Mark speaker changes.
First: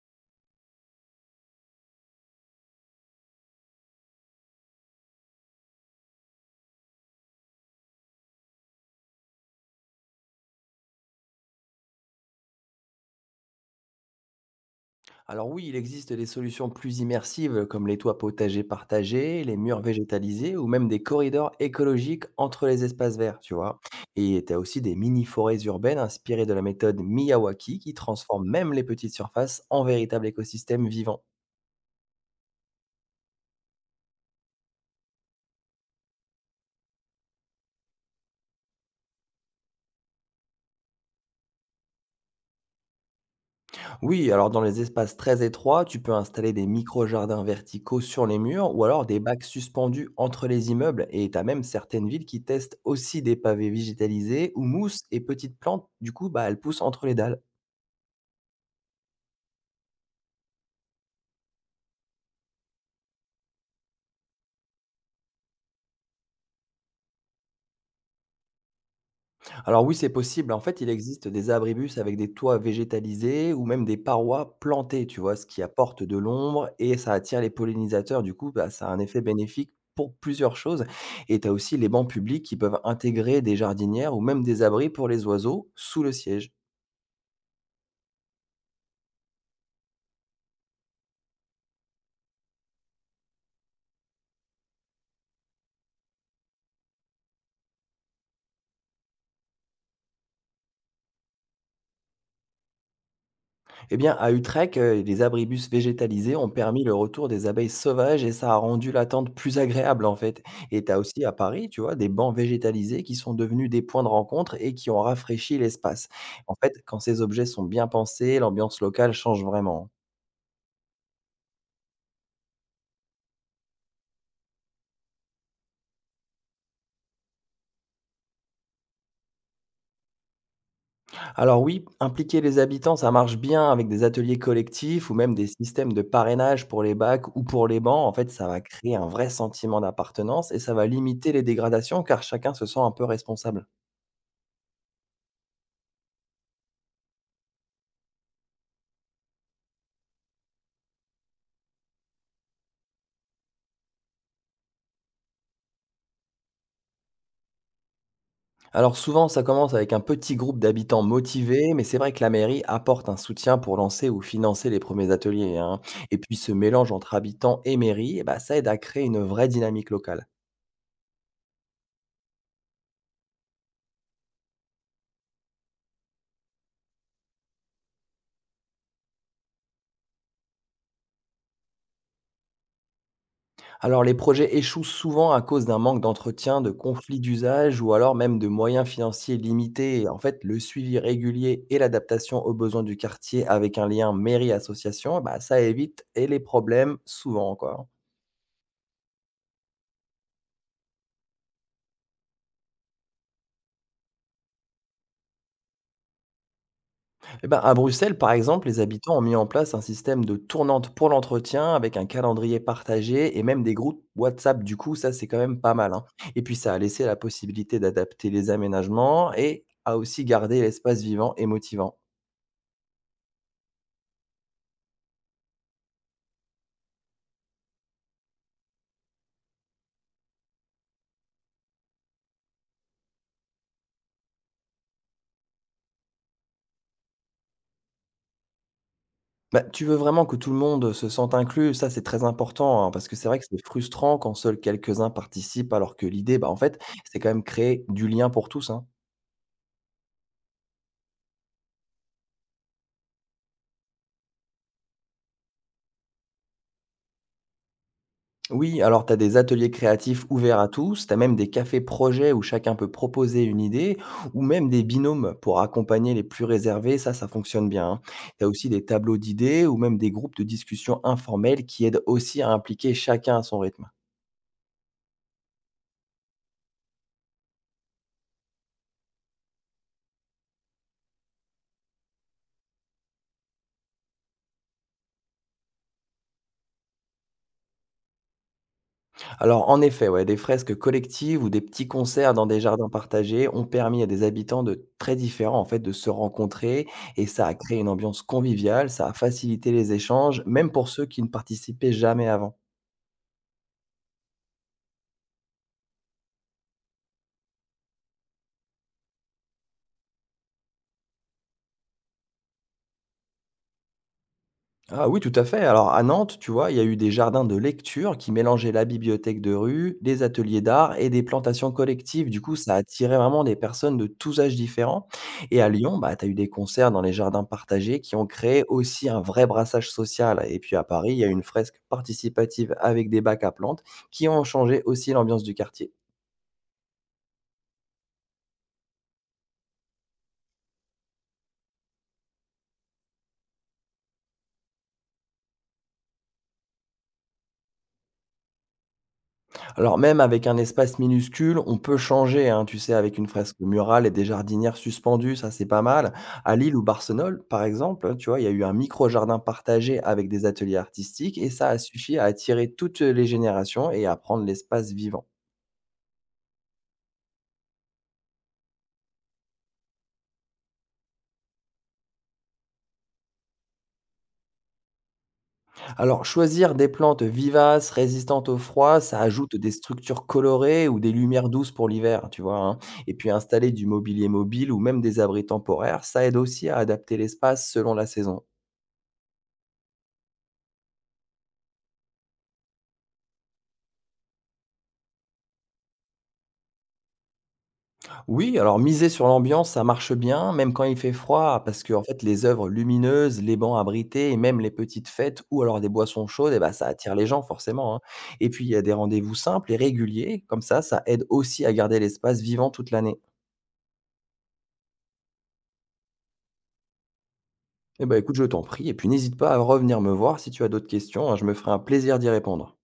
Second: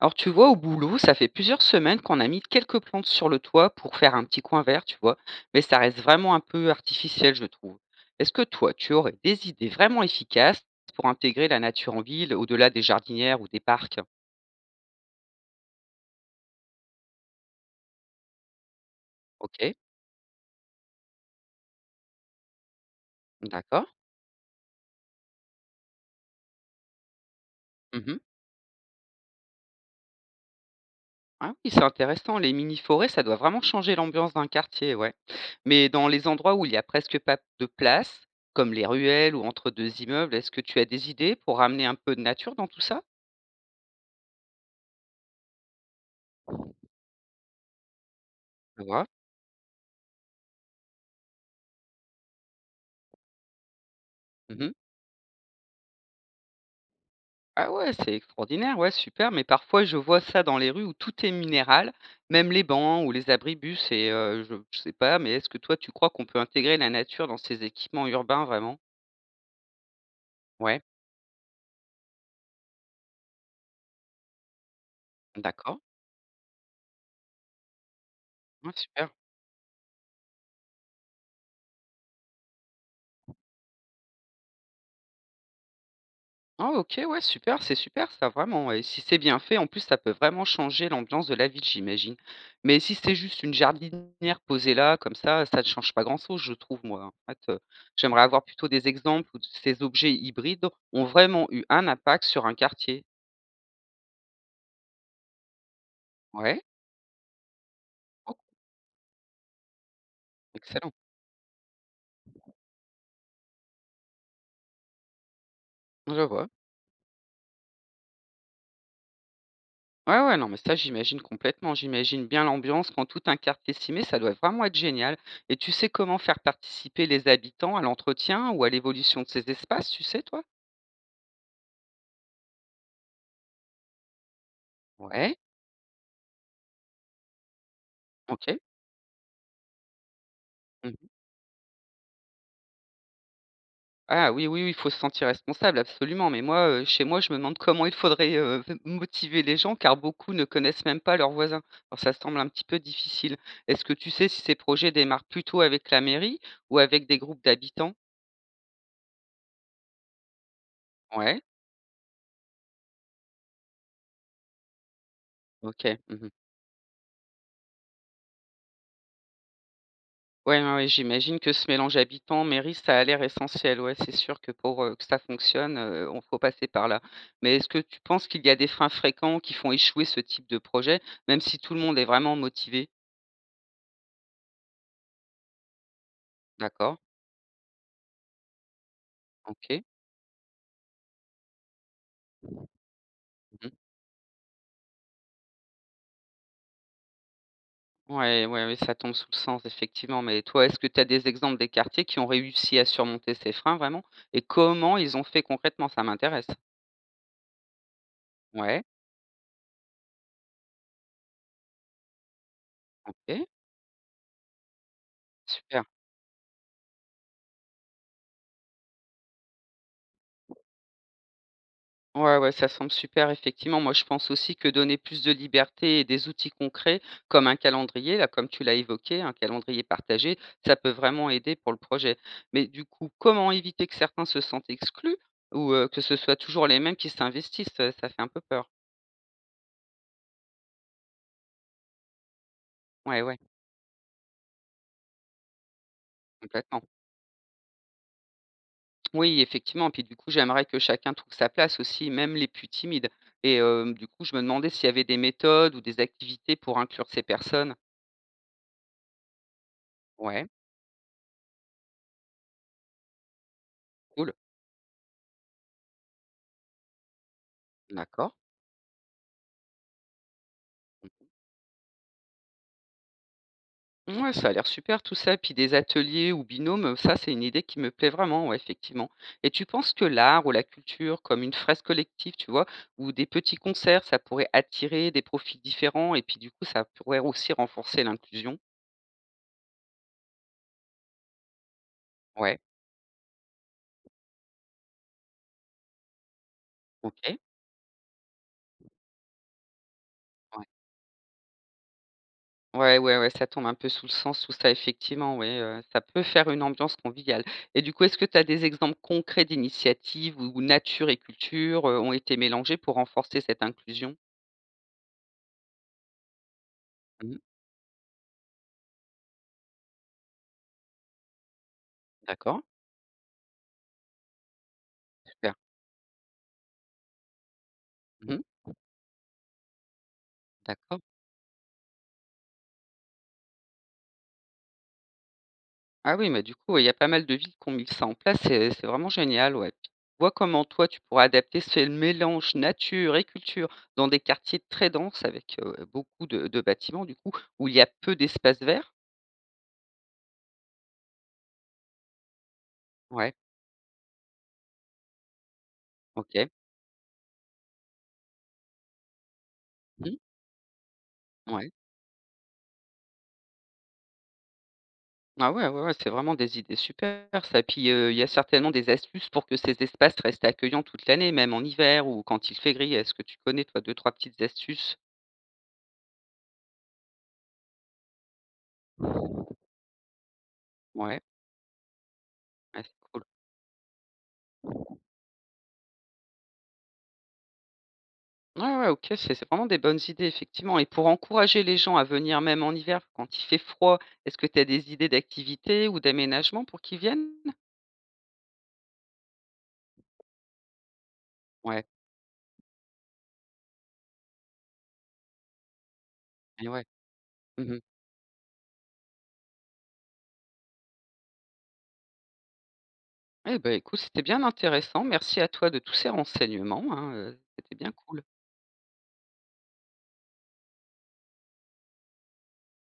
Speaker 1: Alors tu vois, au boulot, ça fait plusieurs semaines qu'on a mis quelques plantes sur le toit pour faire un petit coin vert, tu vois, mais ça reste vraiment un peu artificiel, je trouve. Est-ce que toi, tu aurais des idées vraiment efficaces pour intégrer la nature en ville au-delà des jardinières ou des parcs?
Speaker 2: Alors oui, il existe des solutions plus immersives comme les toits potagers partagés, les
Speaker 1: OK,
Speaker 2: murs végétalisés ou même des corridors écologiques entre les espaces verts, tu vois.
Speaker 1: d'accord.
Speaker 2: Et tu as aussi des mini-forêts urbaines inspirées de la méthode Miyawaki qui
Speaker 1: Mhm.
Speaker 2: transforment même les petites surfaces en véritables écosystèmes vivants.
Speaker 1: Ah oui, c'est intéressant, les mini-forêts, ça doit vraiment changer l'ambiance d'un quartier, ouais. Mais dans les endroits où il n'y a presque pas de place, comme les ruelles ou entre deux immeubles, est-ce que tu as des idées pour ramener un peu de nature dans tout ça?
Speaker 2: Oui, alors dans les espaces très étroits, tu peux installer des micro-jardins verticaux sur les murs
Speaker 1: Je
Speaker 2: ou
Speaker 1: vois.
Speaker 2: alors des bacs suspendus entre les immeubles, et tu as même certaines villes qui testent aussi des pavés végétalisés où mousse et petites plantes, du coup, bah, elles poussent entre les dalles.
Speaker 1: Ah ouais, c'est extraordinaire, ouais, super, mais parfois je vois ça dans les rues où tout est minéral, même les bancs ou les abribus et je sais pas, mais est-ce que toi tu crois qu'on peut intégrer la nature dans ces équipements urbains vraiment?
Speaker 2: Alors oui, c'est possible. En fait,
Speaker 1: Ouais,
Speaker 2: il existe des abribus avec des toits végétalisés ou même des parois plantées, tu vois, ce qui
Speaker 1: d'accord.
Speaker 2: apporte de l'ombre et ça attire les pollinisateurs. Du coup, bah,
Speaker 1: Ouais,
Speaker 2: ça a un
Speaker 1: super.
Speaker 2: effet bénéfique pour plusieurs choses. Et tu as aussi les bancs publics qui peuvent intégrer des jardinières ou même des abris pour les oiseaux sous le siège.
Speaker 1: Ah OK, ouais, super, c'est super ça, vraiment et si c'est bien fait, en plus, ça peut vraiment changer l'ambiance de la ville, j'imagine. Mais si c'est juste une jardinière posée là, comme ça ne change pas grand-chose, je trouve, moi, hein. En fait, j'aimerais avoir plutôt des exemples où ces objets hybrides ont vraiment eu un impact sur un quartier.
Speaker 2: Eh bien, à Utrecht, les abribus végétalisés ont
Speaker 1: Ouais.
Speaker 2: permis le retour des abeilles sauvages et
Speaker 1: Oh,
Speaker 2: ça a rendu l'attente plus agréable, en fait. Et tu
Speaker 1: excellent.
Speaker 2: as aussi à Paris, tu vois, des bancs végétalisés qui sont devenus des points de rencontre et qui ont rafraîchi l'espace.
Speaker 1: Je vois.
Speaker 2: En fait, quand ces objets sont bien pensés, l'ambiance locale change vraiment.
Speaker 1: Ouais, ouais, non, mais ça, j'imagine complètement. J'imagine bien l'ambiance quand tout un quartier s'y met, ça doit vraiment être génial. Et tu sais comment faire participer les habitants à l'entretien ou à l'évolution de ces espaces, tu sais, toi?
Speaker 2: Alors oui, impliquer les habitants, ça marche bien avec des ateliers collectifs ou même
Speaker 1: Ouais,
Speaker 2: des systèmes de parrainage pour les bacs ou pour les bancs. En fait, ça
Speaker 1: OK.
Speaker 2: va créer un vrai sentiment d'appartenance et ça va
Speaker 1: Mmh.
Speaker 2: limiter les dégradations car chacun se sent un peu responsable.
Speaker 1: Ah oui, oui, oui, il faut se sentir responsable, absolument. Mais moi, chez moi, je me demande comment il faudrait, motiver les gens car beaucoup ne connaissent même pas leurs voisins. Alors ça semble un petit peu difficile. Est-ce que tu sais si ces projets démarrent plutôt avec la mairie ou avec des groupes d'habitants?
Speaker 2: Alors souvent, ça commence avec un petit groupe d'habitants
Speaker 1: Ouais,
Speaker 2: motivés, mais c'est vrai que la mairie apporte un soutien pour lancer ou financer les premiers ateliers, hein.
Speaker 1: OK.
Speaker 2: Et
Speaker 1: Mmh.
Speaker 2: puis ce mélange entre habitants et mairie, eh ben, ça aide à créer une vraie dynamique locale.
Speaker 1: Ouais, ouais, ouais, j'imagine que ce mélange habitant mairie ça a l'air essentiel. Ouais, c'est sûr que pour, que ça fonctionne, on faut passer par là. Mais est-ce que tu penses qu'il y a des freins fréquents qui font échouer ce type de projet, même si tout le monde est vraiment motivé?
Speaker 2: Alors les projets échouent souvent à cause d'un manque d'entretien, de
Speaker 1: D'accord,
Speaker 2: conflits d'usage ou alors même de moyens financiers
Speaker 1: OK.
Speaker 2: limités. Et en fait, le suivi régulier et l'adaptation aux besoins du quartier
Speaker 1: Mmh.
Speaker 2: avec un lien mairie-association, eh bah, ça évite et les problèmes souvent encore.
Speaker 1: Ouais, ouais, ouais, ça tombe sous le sens effectivement. Mais toi, est-ce que tu as des exemples des quartiers qui ont réussi à surmonter ces freins vraiment? Et comment ils ont fait concrètement? Ça m'intéresse.
Speaker 2: Eh ben, à Bruxelles, par exemple, les
Speaker 1: Ouais,
Speaker 2: habitants ont mis en place un système de tournante pour l'entretien avec un calendrier partagé et
Speaker 1: OK,
Speaker 2: même des groupes WhatsApp. Du coup, ça, c'est quand même pas
Speaker 1: super.
Speaker 2: mal, hein. Et puis, ça a laissé la possibilité d'adapter les aménagements et a aussi gardé l'espace vivant et motivant.
Speaker 1: Ouais, ouais, ça semble super, effectivement. Moi, je pense aussi que donner plus de liberté et des outils concrets, comme un calendrier, là, comme tu l'as évoqué, un calendrier partagé, ça peut vraiment aider pour le projet. Mais du coup, comment éviter que certains se sentent exclus ou que ce soit toujours les mêmes qui s'investissent? Ça fait un peu peur.
Speaker 2: Bah, tu veux vraiment que tout le monde se sente inclus, ça c'est très important, hein, parce que
Speaker 1: Ouais,
Speaker 2: c'est
Speaker 1: ouais,
Speaker 2: vrai que c'est frustrant quand seuls quelques-uns participent, alors que l'idée, bah, en fait,
Speaker 1: complètement.
Speaker 2: c'est quand même créer du lien pour tous, hein.
Speaker 1: Oui, effectivement. Puis du coup, j'aimerais que chacun trouve sa place aussi, même les plus timides. Et du coup, je me demandais s'il y avait des méthodes ou des activités pour inclure ces personnes.
Speaker 2: Oui, alors tu as des ateliers créatifs
Speaker 1: Ouais,
Speaker 2: ouverts à tous, tu as même des cafés projets où chacun peut proposer une idée,
Speaker 1: cool,
Speaker 2: ou même des binômes pour accompagner les plus réservés, ça fonctionne bien, hein.
Speaker 1: d'accord.
Speaker 2: Tu as aussi des tableaux d'idées ou même des groupes de discussion informels qui aident aussi à impliquer chacun à son rythme.
Speaker 1: Ouais, ça a l'air super tout ça, puis des ateliers ou binômes, ça c'est une idée qui me plaît vraiment, ouais, effectivement. Et tu penses que l'art ou la culture, comme une fresque collective, tu vois, ou des petits concerts, ça pourrait attirer des profils différents et puis du coup ça pourrait aussi renforcer l'inclusion.
Speaker 2: Alors en effet, ouais, des fresques collectives ou des petits concerts dans
Speaker 1: Ouais,
Speaker 2: des jardins partagés ont permis à des habitants de très différents en fait de se rencontrer, et
Speaker 1: OK.
Speaker 2: ça a créé une ambiance conviviale, ça a facilité les échanges,
Speaker 1: Ouais.
Speaker 2: même pour ceux qui ne participaient jamais avant.
Speaker 1: Ouais, ouais, ouais, ça tombe un peu sous le sens, tout ça, effectivement, ouais, ça peut faire une ambiance conviviale. Et du coup, est-ce que tu as des exemples concrets d'initiatives où nature et culture ont été mélangées pour renforcer cette inclusion?
Speaker 2: Ah oui, tout à fait. Alors à Nantes, tu vois, il y a eu des
Speaker 1: Mhm,
Speaker 2: jardins de lecture qui mélangeaient la bibliothèque de rue, des ateliers d'art et des plantations collectives. Du coup,
Speaker 1: d'accord,
Speaker 2: ça attirait vraiment des personnes de tous âges différents.
Speaker 1: super.
Speaker 2: Et à Lyon, bah, tu as eu des concerts dans les jardins partagés qui ont créé aussi un vrai brassage social. Et puis à
Speaker 1: D'accord.
Speaker 2: Paris, il y a une fresque participative avec des bacs à plantes qui ont changé aussi l'ambiance du quartier.
Speaker 1: Ah oui, mais du coup, ouais, il y a pas mal de villes qui ont mis ça en place, c'est vraiment génial, ouais. Puis, vois comment toi, tu pourras adapter ce mélange nature et culture dans des quartiers très denses avec, beaucoup de bâtiments du coup, où il y a peu d'espace vert.
Speaker 2: Alors même avec un espace minuscule, on peut changer, hein, tu sais, avec une
Speaker 1: Ouais,
Speaker 2: fresque murale et des jardinières suspendues, ça c'est pas mal.
Speaker 1: OK.
Speaker 2: À Lille ou Barcelone, par exemple, tu vois, il y a eu un micro-jardin partagé
Speaker 1: Mmh,
Speaker 2: avec des ateliers artistiques et ça
Speaker 1: ouais.
Speaker 2: a suffi à attirer toutes les générations et à prendre l'espace vivant.
Speaker 1: Ah ouais, ouais, ouais, c'est vraiment des idées super ça. Puis, il y a certainement des astuces pour que ces espaces restent accueillants toute l'année, même en hiver ou quand il fait gris. Est-ce que tu connais toi 2-3 petites astuces?
Speaker 2: Alors choisir des plantes vivaces, résistantes au froid, ça ajoute des structures colorées ou des
Speaker 1: Ouais,
Speaker 2: lumières douces pour l'hiver, tu vois, hein.
Speaker 1: ah c'est
Speaker 2: Et
Speaker 1: cool.
Speaker 2: puis installer du mobilier mobile ou même des abris temporaires, ça aide aussi à adapter l'espace selon la saison.
Speaker 1: Ouais, ouais, OK, c'est vraiment des bonnes idées, effectivement et pour encourager les gens à venir même en hiver quand il fait froid, est-ce que tu as des idées d'activités ou d'aménagements pour qu'ils viennent?
Speaker 2: Oui, alors miser sur l'ambiance, ça marche bien, même quand il fait froid, parce
Speaker 1: Ouais,
Speaker 2: que en fait, les œuvres lumineuses, les bancs abrités et même les petites fêtes ou alors des boissons chaudes, eh
Speaker 1: et
Speaker 2: ben,
Speaker 1: ouais.
Speaker 2: ça attire les gens
Speaker 1: Mmh mh.
Speaker 2: forcément, hein. Et puis, il y a des rendez-vous simples et réguliers, comme ça aide aussi à garder l'espace vivant toute l'année.
Speaker 1: Eh beh, écoute, c'était bien intéressant. Merci à toi de tous ces renseignements, hein, c'était bien
Speaker 2: Eh ben,
Speaker 1: cool.
Speaker 2: écoute, je t'en prie, et puis n'hésite pas à revenir me voir si tu as d'autres questions, hein, je me ferai un plaisir d'y répondre.